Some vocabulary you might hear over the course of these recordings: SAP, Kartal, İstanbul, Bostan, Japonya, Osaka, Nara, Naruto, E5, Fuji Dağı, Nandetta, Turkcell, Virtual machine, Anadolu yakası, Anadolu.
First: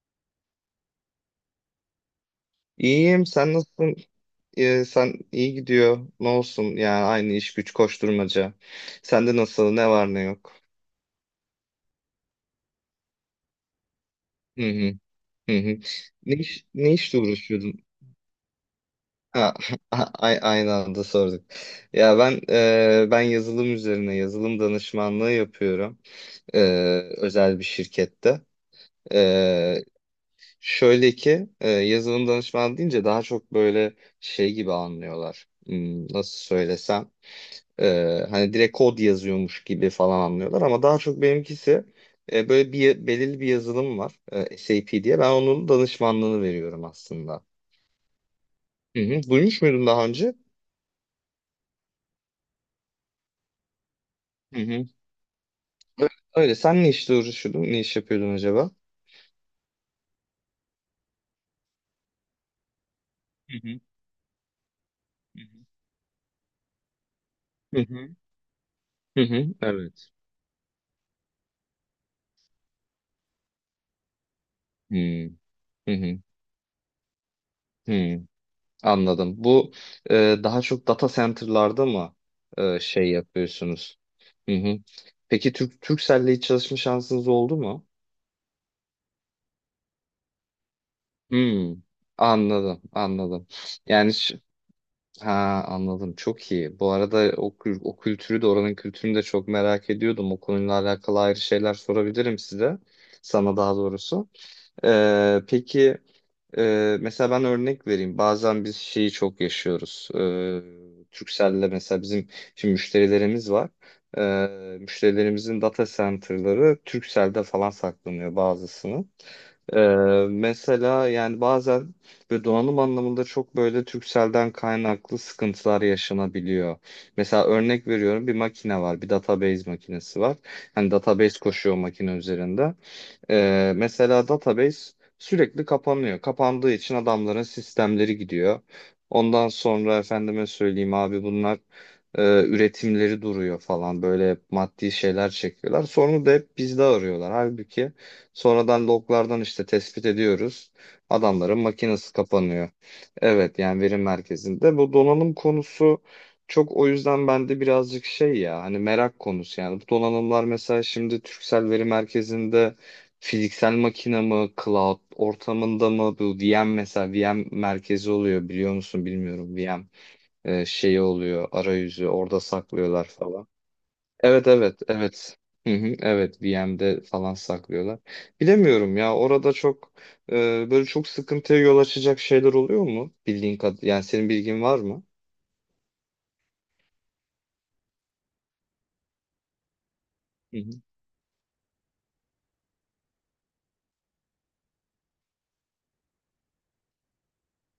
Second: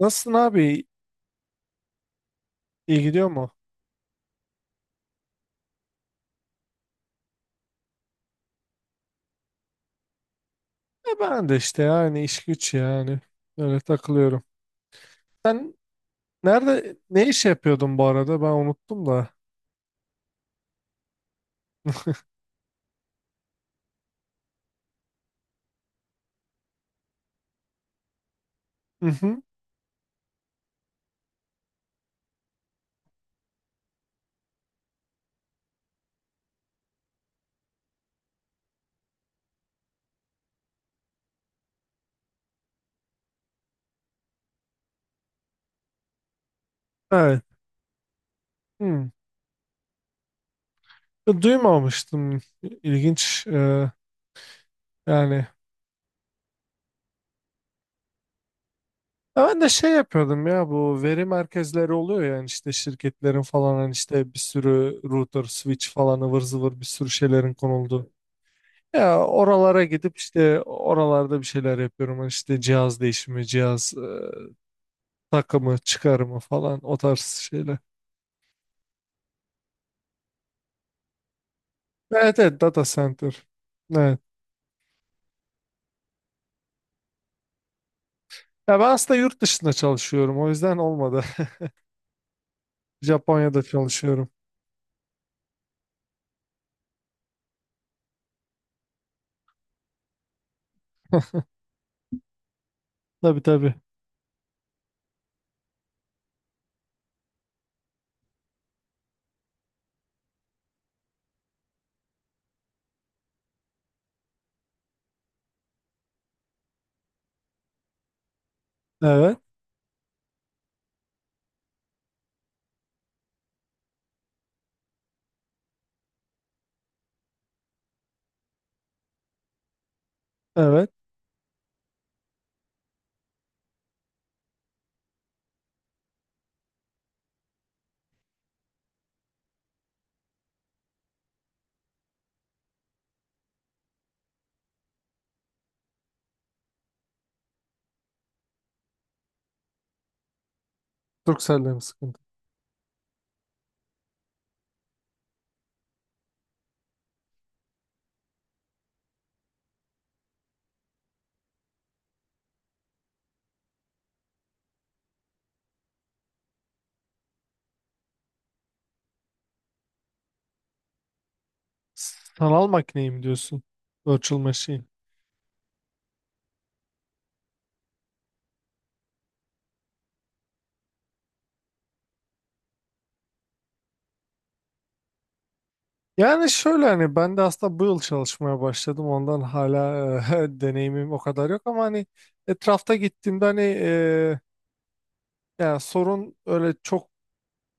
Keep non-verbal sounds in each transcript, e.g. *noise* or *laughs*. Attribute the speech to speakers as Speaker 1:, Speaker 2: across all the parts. Speaker 1: Nasılsın abi? İyi
Speaker 2: İyiyim.
Speaker 1: gidiyor mu?
Speaker 2: Sen nasılsın? Sen iyi gidiyor. Ne olsun? Yani aynı iş güç koşturmaca. Sende nasıl? Ne var ne yok?
Speaker 1: Ben de işte yani iş güç yani. Öyle takılıyorum.
Speaker 2: Hı hı. Hı
Speaker 1: Sen
Speaker 2: hı. Ne iş, ne
Speaker 1: nerede
Speaker 2: işle
Speaker 1: ne iş
Speaker 2: uğraşıyordun?
Speaker 1: yapıyordun bu arada? Ben unuttum da.
Speaker 2: Ha, *laughs* a- aynı anda sorduk. Ya ben ben yazılım üzerine yazılım danışmanlığı yapıyorum. E, Özel bir şirkette.
Speaker 1: Hı hı.
Speaker 2: E, Şöyle ki yazılım danışmanı deyince daha çok böyle şey gibi anlıyorlar. Nasıl söylesem? Hani direkt kod yazıyormuş gibi falan anlıyorlar ama daha çok benimkisi böyle bir belirli bir yazılım var SAP diye ben onun danışmanlığını veriyorum
Speaker 1: Evet.
Speaker 2: aslında. Hı
Speaker 1: Hı.
Speaker 2: hı. Duymuş muydun daha önce?
Speaker 1: Duymamıştım. İlginç.
Speaker 2: Hı hı.
Speaker 1: Yani.
Speaker 2: Ö- Öyle. Sen ne işle uğraşıyordun? Ne iş yapıyordun acaba?
Speaker 1: Ya ben de şey yapıyordum ya, bu veri merkezleri oluyor yani, işte şirketlerin
Speaker 2: Hı
Speaker 1: falan,
Speaker 2: hı.
Speaker 1: hani işte bir sürü
Speaker 2: Hı
Speaker 1: router, switch falan, ıvır zıvır bir sürü şeylerin konuldu.
Speaker 2: hı. Hı
Speaker 1: Ya
Speaker 2: hı.
Speaker 1: oralara
Speaker 2: Evet.
Speaker 1: gidip işte oralarda bir şeyler yapıyorum. Hani işte cihaz değişimi, cihaz
Speaker 2: Hı
Speaker 1: takımı,
Speaker 2: hı. Hı.
Speaker 1: çıkarımı falan o tarz şeyler.
Speaker 2: Hı. Anladım. Bu e, daha çok data center'larda mı
Speaker 1: Evet, evet, data
Speaker 2: şey
Speaker 1: center.
Speaker 2: yapıyorsunuz?
Speaker 1: Evet.
Speaker 2: Hı hı. Peki Turkcell'le hiç çalışma şansınız oldu mu?
Speaker 1: Ya ben aslında yurt dışında çalışıyorum, o yüzden olmadı.
Speaker 2: Hmm, Anladım,
Speaker 1: *laughs*
Speaker 2: anladım.
Speaker 1: Japonya'da
Speaker 2: Yani
Speaker 1: çalışıyorum.
Speaker 2: ha anladım. Çok iyi. Bu arada o, o kültürü de oranın kültürünü de çok merak ediyordum. O konuyla alakalı ayrı şeyler sorabilirim size.
Speaker 1: Tabii,
Speaker 2: Sana
Speaker 1: tabii.
Speaker 2: daha doğrusu. Peki mesela ben örnek vereyim. Bazen biz şeyi çok yaşıyoruz. Turkcell'le mesela bizim şimdi müşterilerimiz var. Müşterilerimizin data center'ları Turkcell'de falan saklanıyor bazısının.
Speaker 1: Evet,
Speaker 2: Ee, mesela yani bazen ve donanım anlamında çok böyle Turkcell'den kaynaklı sıkıntılar yaşanabiliyor. Mesela örnek veriyorum bir makine var, bir database makinesi var.
Speaker 1: evet.
Speaker 2: Hani database koşuyor makine üzerinde. Mesela database sürekli kapanıyor. Kapandığı için adamların sistemleri gidiyor. Ondan sonra efendime söyleyeyim abi bunlar üretimleri duruyor falan. Böyle maddi şeyler çekiyorlar. Sorunu da hep bizde arıyorlar. Halbuki sonradan loglardan işte tespit ediyoruz. Adamların
Speaker 1: Turkcell'de mi
Speaker 2: makinesi
Speaker 1: sıkıntı?
Speaker 2: kapanıyor. Evet yani veri merkezinde. Bu donanım konusu çok o yüzden bende birazcık şey ya hani merak konusu yani. Bu donanımlar mesela şimdi Türksel Veri Merkezi'nde fiziksel makine mi, cloud ortamında mı bu VM mesela VM merkezi oluyor biliyor musun bilmiyorum VM şeyi oluyor arayüzü orada
Speaker 1: Sanal
Speaker 2: saklıyorlar
Speaker 1: makineyi mi
Speaker 2: falan.
Speaker 1: diyorsun? Virtual
Speaker 2: Evet
Speaker 1: machine.
Speaker 2: evet. Hı hı, evet VM'de falan saklıyorlar. Bilemiyorum ya orada çok e, böyle çok sıkıntıya yol açacak şeyler oluyor mu? Bildiğin kad yani senin bilgin var mı?
Speaker 1: Yani şöyle, hani ben de aslında bu yıl çalışmaya başladım. Ondan hala *laughs*
Speaker 2: Hı
Speaker 1: deneyimim o kadar yok, ama hani etrafta gittiğimde hani yani sorun öyle çok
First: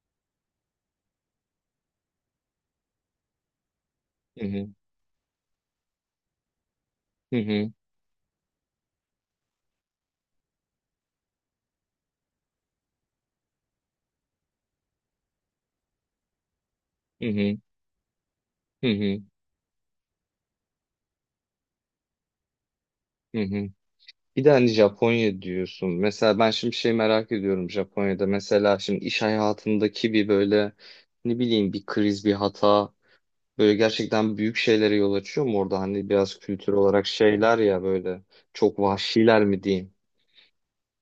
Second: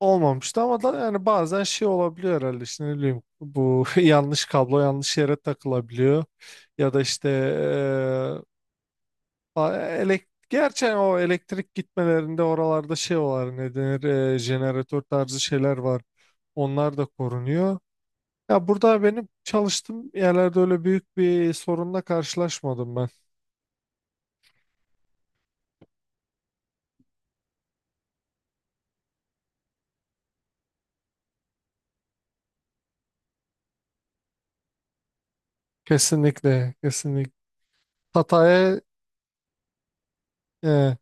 Speaker 1: olmamıştı, ama da yani bazen şey olabiliyor herhalde, işte ne bileyim, bu *laughs* yanlış
Speaker 2: hı. Hı
Speaker 1: kablo yanlış yere takılabiliyor, ya da işte
Speaker 2: hı. Hı
Speaker 1: elektrik, gerçi o elektrik gitmelerinde oralarda şey var, ne denir, jeneratör tarzı şeyler var, onlar da
Speaker 2: hı. Hı
Speaker 1: korunuyor. Ya
Speaker 2: hı.
Speaker 1: burada
Speaker 2: Hı.
Speaker 1: benim çalıştığım yerlerde öyle büyük bir sorunla karşılaşmadım ben.
Speaker 2: Hı hı. Bir de hani Japonya diyorsun. Mesela ben şimdi şey merak ediyorum Japonya'da. Mesela şimdi iş hayatındaki bir böyle ne bileyim bir kriz, bir hata böyle gerçekten büyük şeylere yol açıyor mu orada? Hani biraz kültür
Speaker 1: Kesinlikle,
Speaker 2: olarak
Speaker 1: kesinlikle.
Speaker 2: şeyler ya böyle çok
Speaker 1: Hataya
Speaker 2: vahşiler mi diyeyim?
Speaker 1: eee,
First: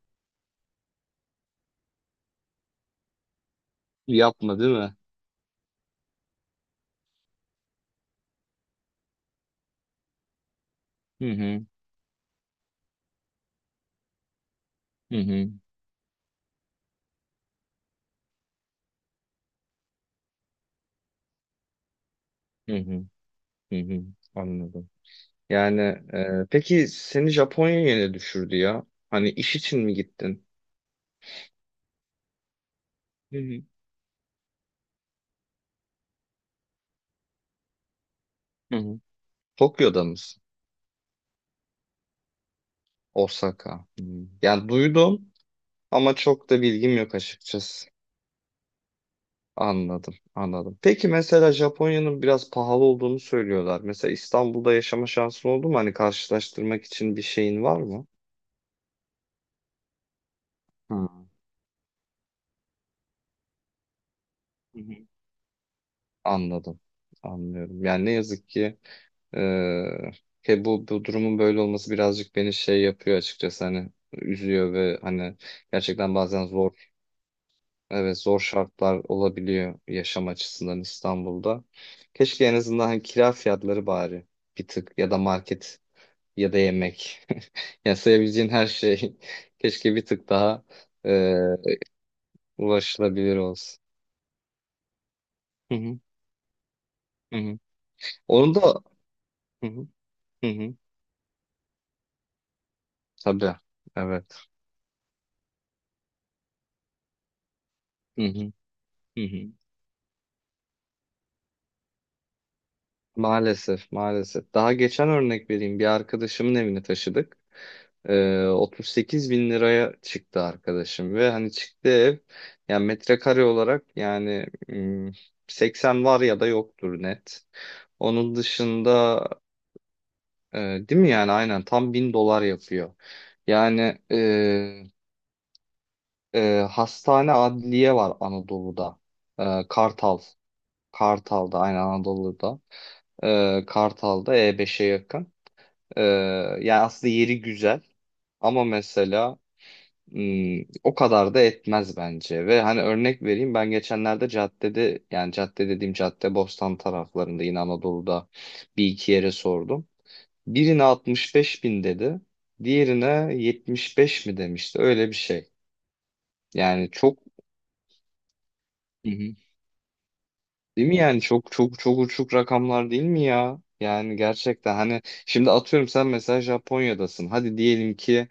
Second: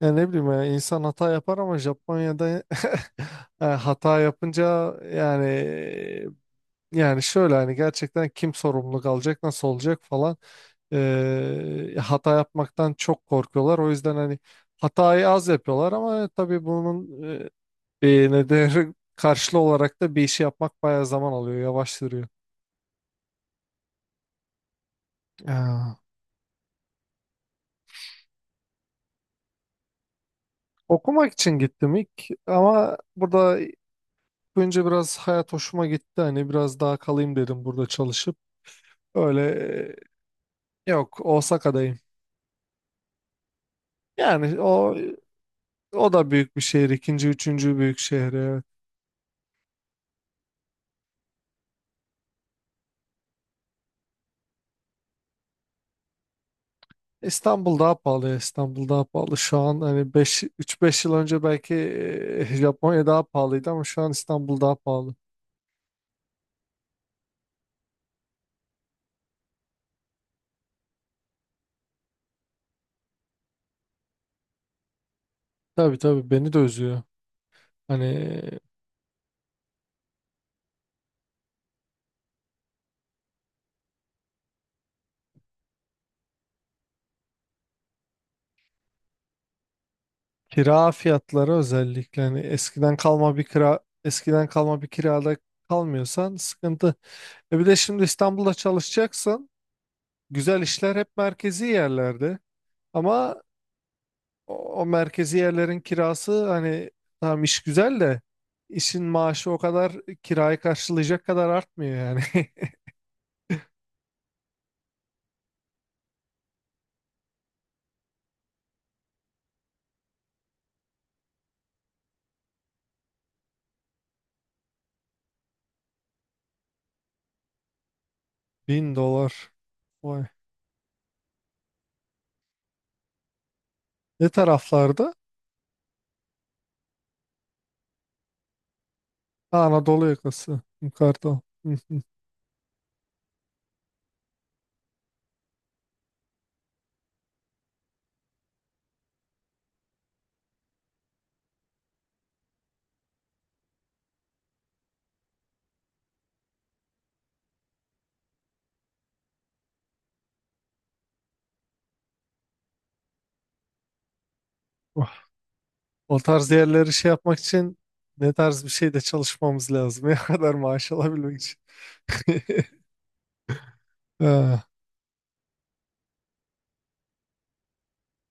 Speaker 1: ya ne bileyim, ya insan hata yapar, ama Japonya'da *laughs* hata
Speaker 2: Yapma
Speaker 1: yapınca
Speaker 2: değil mi?
Speaker 1: yani, şöyle hani gerçekten kim sorumluluk alacak, nasıl olacak falan,
Speaker 2: Hı hı,
Speaker 1: hata yapmaktan çok korkuyorlar. O yüzden hani
Speaker 2: hı
Speaker 1: hatayı az
Speaker 2: hı,
Speaker 1: yapıyorlar, ama tabii bunun nedeni karşılığı olarak da bir işi yapmak bayağı zaman alıyor, yavaştırıyor.
Speaker 2: hı hı, hı hı. Anladım. Yani
Speaker 1: Ya,
Speaker 2: peki seni Japonya'ya ne düşürdü ya? Hani iş için mi gittin?
Speaker 1: okumak için gittim ilk, ama
Speaker 2: Hı
Speaker 1: burada
Speaker 2: hı.
Speaker 1: önce biraz hayat hoşuma gitti. Hani biraz daha kalayım dedim burada çalışıp.
Speaker 2: Hı hı.
Speaker 1: Öyle.
Speaker 2: Tokyo'da mısın?
Speaker 1: Yok, Osaka'dayım.
Speaker 2: Osaka. Hı.
Speaker 1: Yani
Speaker 2: Yani duydum.
Speaker 1: o
Speaker 2: Ama
Speaker 1: da
Speaker 2: çok
Speaker 1: büyük bir
Speaker 2: da
Speaker 1: şehir.
Speaker 2: bilgim yok
Speaker 1: İkinci, üçüncü
Speaker 2: açıkçası.
Speaker 1: büyük şehir. Evet.
Speaker 2: Anladım, anladım. Peki mesela Japonya'nın biraz pahalı olduğunu söylüyorlar. Mesela İstanbul'da yaşama şansın oldu mu? Hani karşılaştırmak için bir şeyin
Speaker 1: İstanbul
Speaker 2: var
Speaker 1: daha
Speaker 2: mı?
Speaker 1: pahalı. Ya, İstanbul daha pahalı. Şu an hani 5 3-5
Speaker 2: Hı.
Speaker 1: yıl önce belki *laughs* Japonya daha pahalıydı, ama şu an İstanbul daha
Speaker 2: Hı hı.
Speaker 1: pahalı.
Speaker 2: Anladım, anlıyorum. Yani ne yazık ki eee, he bu, bu durumun böyle olması birazcık beni şey yapıyor açıkçası. Hani üzüyor ve hani
Speaker 1: Tabii,
Speaker 2: gerçekten
Speaker 1: tabii,
Speaker 2: bazen
Speaker 1: beni de
Speaker 2: zor.
Speaker 1: üzüyor. Hani
Speaker 2: Evet zor şartlar olabiliyor yaşam açısından İstanbul'da. Keşke en azından hani kira fiyatları bari bir tık ya da market ya da yemek. *laughs* Yani sayabileceğin her şey *laughs* keşke bir tık daha
Speaker 1: kira
Speaker 2: e,
Speaker 1: fiyatları özellikle, hani
Speaker 2: ulaşılabilir olsun.
Speaker 1: eskiden kalma bir kirada
Speaker 2: Hı hı,
Speaker 1: kalmıyorsan sıkıntı.
Speaker 2: hı
Speaker 1: E
Speaker 2: hı.
Speaker 1: bir de şimdi İstanbul'da
Speaker 2: Onu da
Speaker 1: çalışacaksın.
Speaker 2: hı hı, hı
Speaker 1: Güzel
Speaker 2: hı.
Speaker 1: işler hep merkezi yerlerde. Ama
Speaker 2: Tabii. Evet.
Speaker 1: o merkezi yerlerin kirası, hani tamam iş güzel de,
Speaker 2: Hı hı,
Speaker 1: işin
Speaker 2: hı
Speaker 1: maaşı
Speaker 2: hı.
Speaker 1: o kadar kirayı karşılayacak kadar artmıyor yani. *laughs*
Speaker 2: Maalesef, maalesef. Daha geçen örnek vereyim. Bir arkadaşımın evini taşıdık. 38 bin liraya çıktı arkadaşım ve hani çıktı ev yani metrekare olarak yani 80 var ya da yoktur net. Onun
Speaker 1: Bin
Speaker 2: dışında
Speaker 1: dolar. Vay.
Speaker 2: e, değil mi yani aynen tam 1.000 dolar yapıyor. Yani
Speaker 1: Ne taraflarda?
Speaker 2: hastane adliye var Anadolu'da.
Speaker 1: Ha,
Speaker 2: E,
Speaker 1: Anadolu
Speaker 2: Kartal.
Speaker 1: yakası. Yukarıda.
Speaker 2: Kartal'da
Speaker 1: *laughs* Hı
Speaker 2: aynen
Speaker 1: hı.
Speaker 2: Anadolu'da. Kartal'da E5'e yakın. Ee, Yani aslında yeri güzel ama mesela o kadar da etmez bence. Ve hani örnek vereyim ben geçenlerde caddede yani cadde dediğim cadde Bostan taraflarında yine Anadolu'da bir iki yere sordum. Birine 65 bin dedi. Diğerine 75 mi demişti
Speaker 1: Oh.
Speaker 2: öyle bir şey.
Speaker 1: O tarz
Speaker 2: Yani
Speaker 1: yerleri şey
Speaker 2: çok.
Speaker 1: yapmak için ne tarz bir şeyde
Speaker 2: Hı hı.
Speaker 1: çalışmamız lazım. *laughs* Ne kadar
Speaker 2: Değil
Speaker 1: maaş
Speaker 2: mi yani
Speaker 1: alabilmek
Speaker 2: çok
Speaker 1: için.
Speaker 2: çok çok uçuk
Speaker 1: *laughs*
Speaker 2: rakamlar değil mi ya? Yani
Speaker 1: Ha,
Speaker 2: gerçekten hani şimdi atıyorum sen mesela Japonya'dasın. Hadi diyelim ki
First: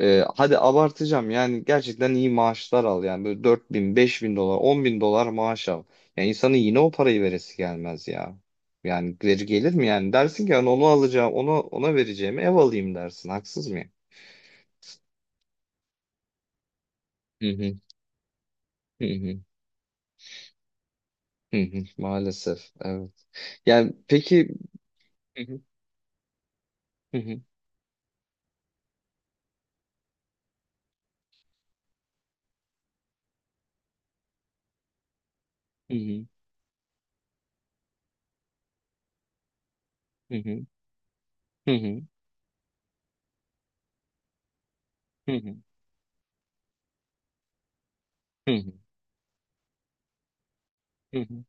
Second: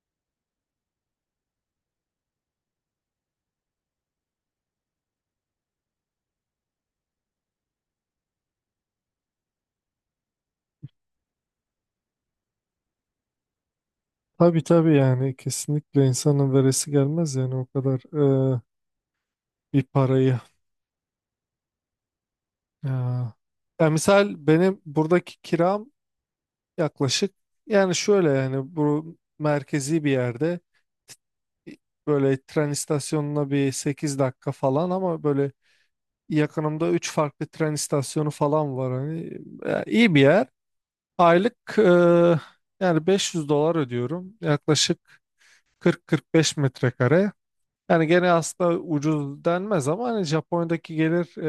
Speaker 2: hadi abartacağım yani gerçekten iyi maaşlar al yani böyle 4 bin, 5 bin dolar, 10 bin dolar maaş al. Yani insanın yine o parayı veresi gelmez ya. Yani geri gelir mi yani? Dersin ki yani onu alacağım, onu ona vereceğimi ev alayım dersin. Haksız mıyım?
Speaker 1: tabii, tabii, yani kesinlikle insanın veresi gelmez
Speaker 2: Hı
Speaker 1: yani o
Speaker 2: hı,
Speaker 1: kadar e,
Speaker 2: hı hı,
Speaker 1: bir parayı.
Speaker 2: hı hı. Maalesef evet.
Speaker 1: Ha. Ya
Speaker 2: Yani
Speaker 1: misal
Speaker 2: peki
Speaker 1: benim buradaki
Speaker 2: hı hı,
Speaker 1: kiram
Speaker 2: hı
Speaker 1: yaklaşık,
Speaker 2: hı,
Speaker 1: yani şöyle yani, bu merkezi bir yerde t- böyle tren istasyonuna bir 8 dakika falan, ama böyle
Speaker 2: hı hı,
Speaker 1: yakınımda 3 farklı tren istasyonu falan var. Hani iyi bir
Speaker 2: hı
Speaker 1: yer.
Speaker 2: hı,
Speaker 1: Aylık
Speaker 2: hı hı,
Speaker 1: yani 500 dolar ödüyorum. Yaklaşık
Speaker 2: hı hı.
Speaker 1: kırk beş metrekare. Yani gene
Speaker 2: Hı hı,
Speaker 1: aslında ucuz denmez, ama hani Japonya'daki
Speaker 2: hı
Speaker 1: gelir
Speaker 2: hı.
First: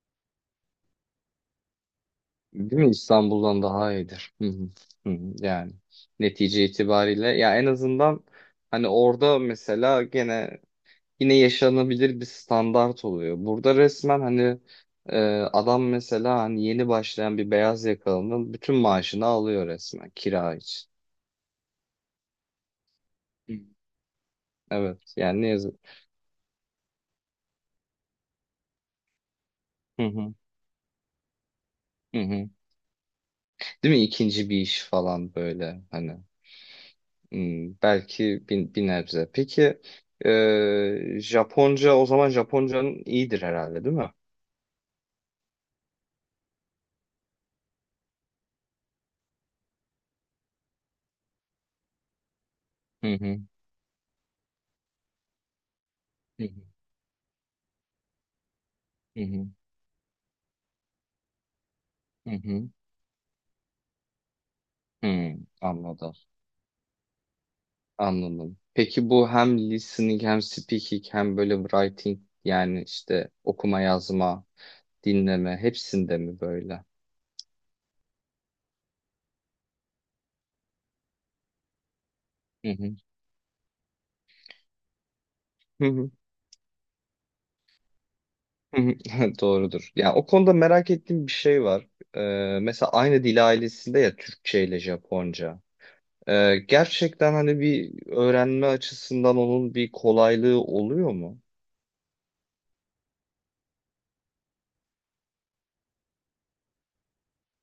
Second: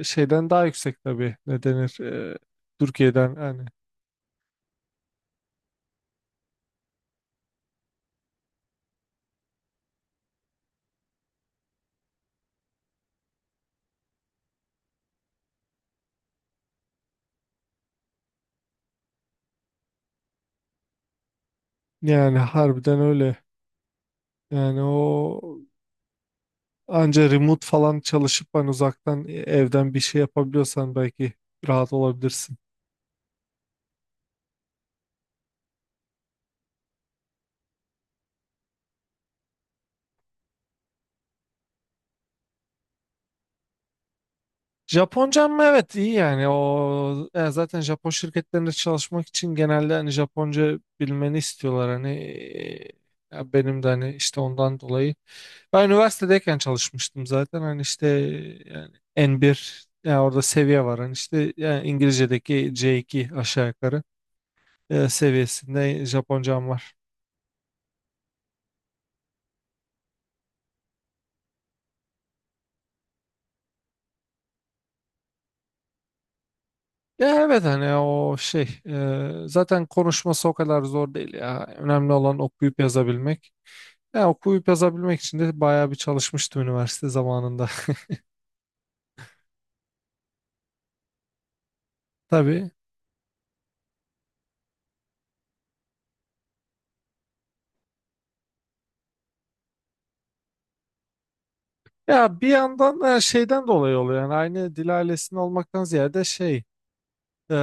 Speaker 1: şeyden daha yüksek tabii. Ne denir?
Speaker 2: Değil mi?
Speaker 1: Türkiye'den
Speaker 2: İstanbul'dan
Speaker 1: yani.
Speaker 2: daha iyidir. Hı hı, hı hı. Yani netice itibariyle ya en azından hani orada mesela gene yine yaşanabilir bir standart oluyor. Burada resmen hani e, adam mesela hani yeni başlayan bir beyaz yakalının bütün maaşını alıyor resmen kira için.
Speaker 1: Yani harbiden öyle.
Speaker 2: Hı.
Speaker 1: Yani
Speaker 2: Evet
Speaker 1: o,
Speaker 2: yani ne yazık.
Speaker 1: anca remote falan çalışıp hani uzaktan evden bir
Speaker 2: Hı
Speaker 1: şey
Speaker 2: hı,
Speaker 1: yapabiliyorsan belki rahat
Speaker 2: hı hı.
Speaker 1: olabilirsin.
Speaker 2: Değil mi? İkinci bir iş falan böyle hani. Hmm, belki bir, bir nebze. Peki Japonca o zaman Japoncanın iyidir herhalde değil mi?
Speaker 1: Japoncam mı? Evet, iyi yani, o yani, zaten Japon şirketlerinde çalışmak için genelde hani Japonca bilmeni istiyorlar, hani
Speaker 2: Hı hı.
Speaker 1: ya benim de hani işte ondan dolayı ben
Speaker 2: Hı
Speaker 1: üniversitedeyken çalışmıştım zaten, hani işte yani
Speaker 2: hı. Hı
Speaker 1: N1, yani orada seviye var, hani işte yani
Speaker 2: hı. Hı.
Speaker 1: İngilizce'deki C2 aşağı yukarı
Speaker 2: Hı, hı,
Speaker 1: seviyesinde
Speaker 2: anladım
Speaker 1: Japoncam var.
Speaker 2: anladım. Peki bu hem listening hem speaking hem böyle writing yani işte okuma yazma dinleme hepsinde mi böyle?
Speaker 1: Ya evet, hani o şey, zaten konuşması o kadar zor değil ya. Önemli olan
Speaker 2: Hı
Speaker 1: okuyup
Speaker 2: hı.
Speaker 1: yazabilmek. Ya okuyup yazabilmek için de
Speaker 2: Hı
Speaker 1: bayağı
Speaker 2: hı.
Speaker 1: bir
Speaker 2: Hı hı.
Speaker 1: çalışmıştım üniversite zamanında.
Speaker 2: *laughs* Doğrudur. Ya o konuda merak ettiğim bir şey var.
Speaker 1: *laughs* Tabii.
Speaker 2: Mesela aynı dil ailesinde ya Türkçe ile Japonca. Gerçekten hani bir öğrenme açısından onun bir kolaylığı oluyor mu?
Speaker 1: Ya bir yandan da şeyden dolayı oluyor, yani aynı dil ailesinin olmaktan ziyade şey, e,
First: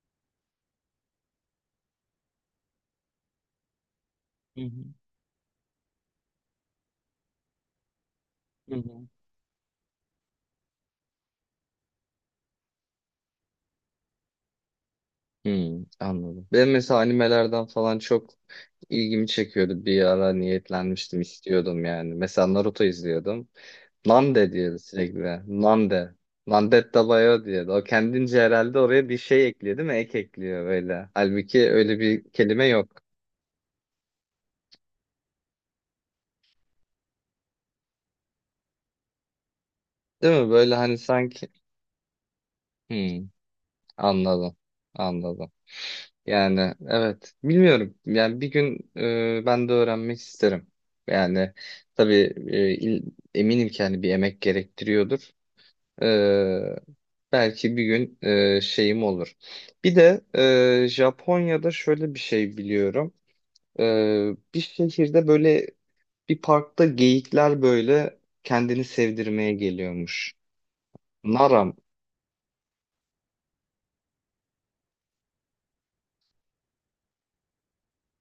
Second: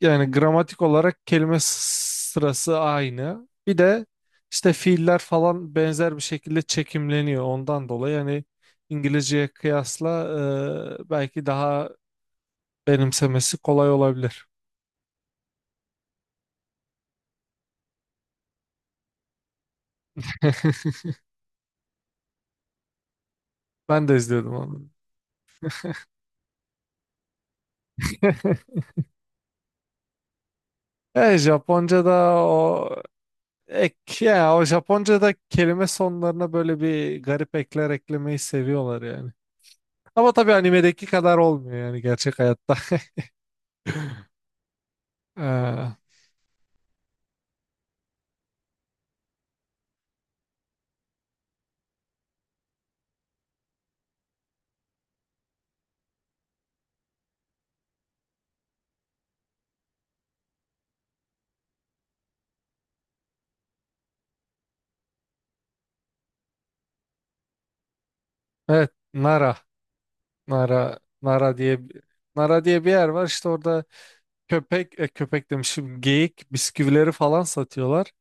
Speaker 1: yani gramatik olarak kelime sırası aynı. Bir de
Speaker 2: Hı
Speaker 1: işte
Speaker 2: hı.
Speaker 1: fiiller falan benzer bir şekilde çekimleniyor ondan dolayı yani
Speaker 2: Hı hı.
Speaker 1: İngilizceye kıyasla belki daha benimsemesi kolay olabilir.
Speaker 2: Anladım. Ben mesela animelerden falan çok ilgimi çekiyordu. Bir ara
Speaker 1: *laughs*
Speaker 2: niyetlenmiştim, istiyordum yani. Mesela Naruto izliyordum.
Speaker 1: Ben de
Speaker 2: Nande
Speaker 1: izliyordum
Speaker 2: diyordu
Speaker 1: onu.
Speaker 2: sürekli. Nande. Nandetta Bayo diyordu. O kendince herhalde
Speaker 1: *laughs*
Speaker 2: oraya bir şey ekliyor değil mi? Ek ekliyor böyle. Halbuki öyle
Speaker 1: Japonca'da
Speaker 2: bir kelime yok.
Speaker 1: o ek ya, o Japonca'da kelime sonlarına böyle bir garip ekler eklemeyi seviyorlar yani. Ama
Speaker 2: Değil mi?
Speaker 1: tabii
Speaker 2: Böyle hani
Speaker 1: animedeki kadar
Speaker 2: sanki...
Speaker 1: olmuyor yani gerçek hayatta. *laughs*
Speaker 2: Hmm. Anladım. Anladım.
Speaker 1: Ee,
Speaker 2: Yani evet bilmiyorum. Yani bir gün ben de öğrenmek isterim. Yani tabii e, il- eminim ki hani bir emek gerektiriyordur. E, Belki bir gün şeyim olur. Bir de Japonya'da şöyle bir şey biliyorum. E, Bir şehirde böyle bir parkta geyikler böyle kendini
Speaker 1: evet,
Speaker 2: sevdirmeye
Speaker 1: Nara.
Speaker 2: geliyormuş.
Speaker 1: Nara
Speaker 2: Naram.
Speaker 1: diye, Nara diye bir yer var işte, orada köpek, köpek demişim, geyik bisküvileri falan satıyorlar.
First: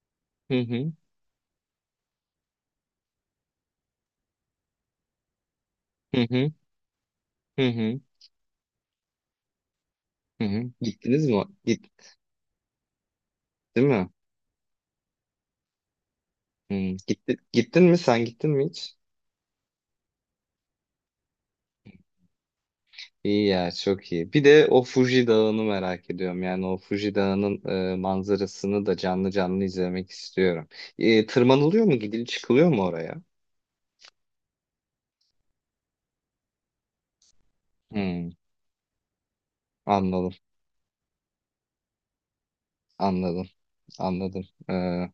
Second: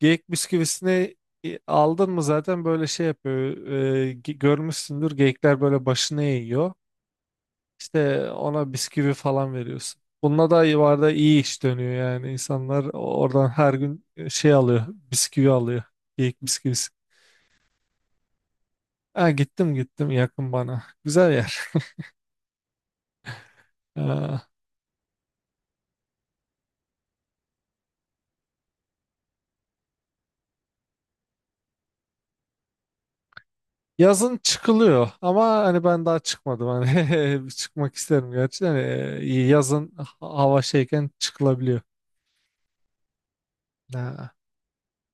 Speaker 1: Geyik
Speaker 2: Hı hı.
Speaker 1: bisküvisini aldın mı zaten böyle şey yapıyor. Görmüşsündür, geyikler böyle
Speaker 2: Hı
Speaker 1: başını
Speaker 2: hı.
Speaker 1: eğiyor.
Speaker 2: Hı hı.
Speaker 1: İşte ona bisküvi falan veriyorsun.
Speaker 2: Hı
Speaker 1: Bununla da
Speaker 2: hı.
Speaker 1: yuvarda
Speaker 2: Gittiniz
Speaker 1: iyi
Speaker 2: mi?
Speaker 1: iş
Speaker 2: Git.
Speaker 1: dönüyor yani. İnsanlar oradan her
Speaker 2: Değil
Speaker 1: gün
Speaker 2: mi?
Speaker 1: şey alıyor. Bisküvi alıyor. Geyik bisküvisi.
Speaker 2: Hmm. Gittin mi sen gittin mi hiç?
Speaker 1: Ha, gittim, yakın bana. Güzel yer.
Speaker 2: İyi ya çok iyi. Bir
Speaker 1: Ha.
Speaker 2: de o Fuji Dağı'nı merak ediyorum. Yani o Fuji Dağı'nın manzarasını da canlı canlı izlemek istiyorum. Tırmanılıyor mu? Çıkılıyor mu oraya?
Speaker 1: Yazın çıkılıyor, ama hani ben daha çıkmadım, hani *laughs* çıkmak
Speaker 2: Hmm,
Speaker 1: isterim gerçi, hani yazın
Speaker 2: Anladım,
Speaker 1: hava şeyken çıkılabiliyor.
Speaker 2: anladım,
Speaker 1: Ha.
Speaker 2: anladım. Ee,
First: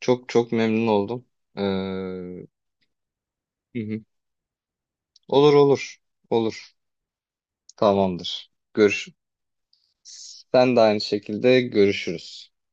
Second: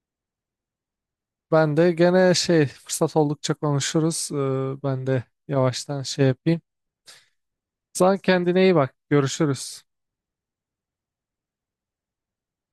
Speaker 2: Çok çok memnun oldum.
Speaker 1: Ben de gene
Speaker 2: Hı
Speaker 1: şey, fırsat oldukça
Speaker 2: hı.
Speaker 1: konuşuruz. Ben de
Speaker 2: Olur olur,
Speaker 1: yavaştan şey yapayım.
Speaker 2: olur.
Speaker 1: Sen
Speaker 2: Tamamdır.
Speaker 1: kendine iyi bak.
Speaker 2: Görüş.
Speaker 1: Görüşürüz.
Speaker 2: Sen de aynı şekilde görüşürüz.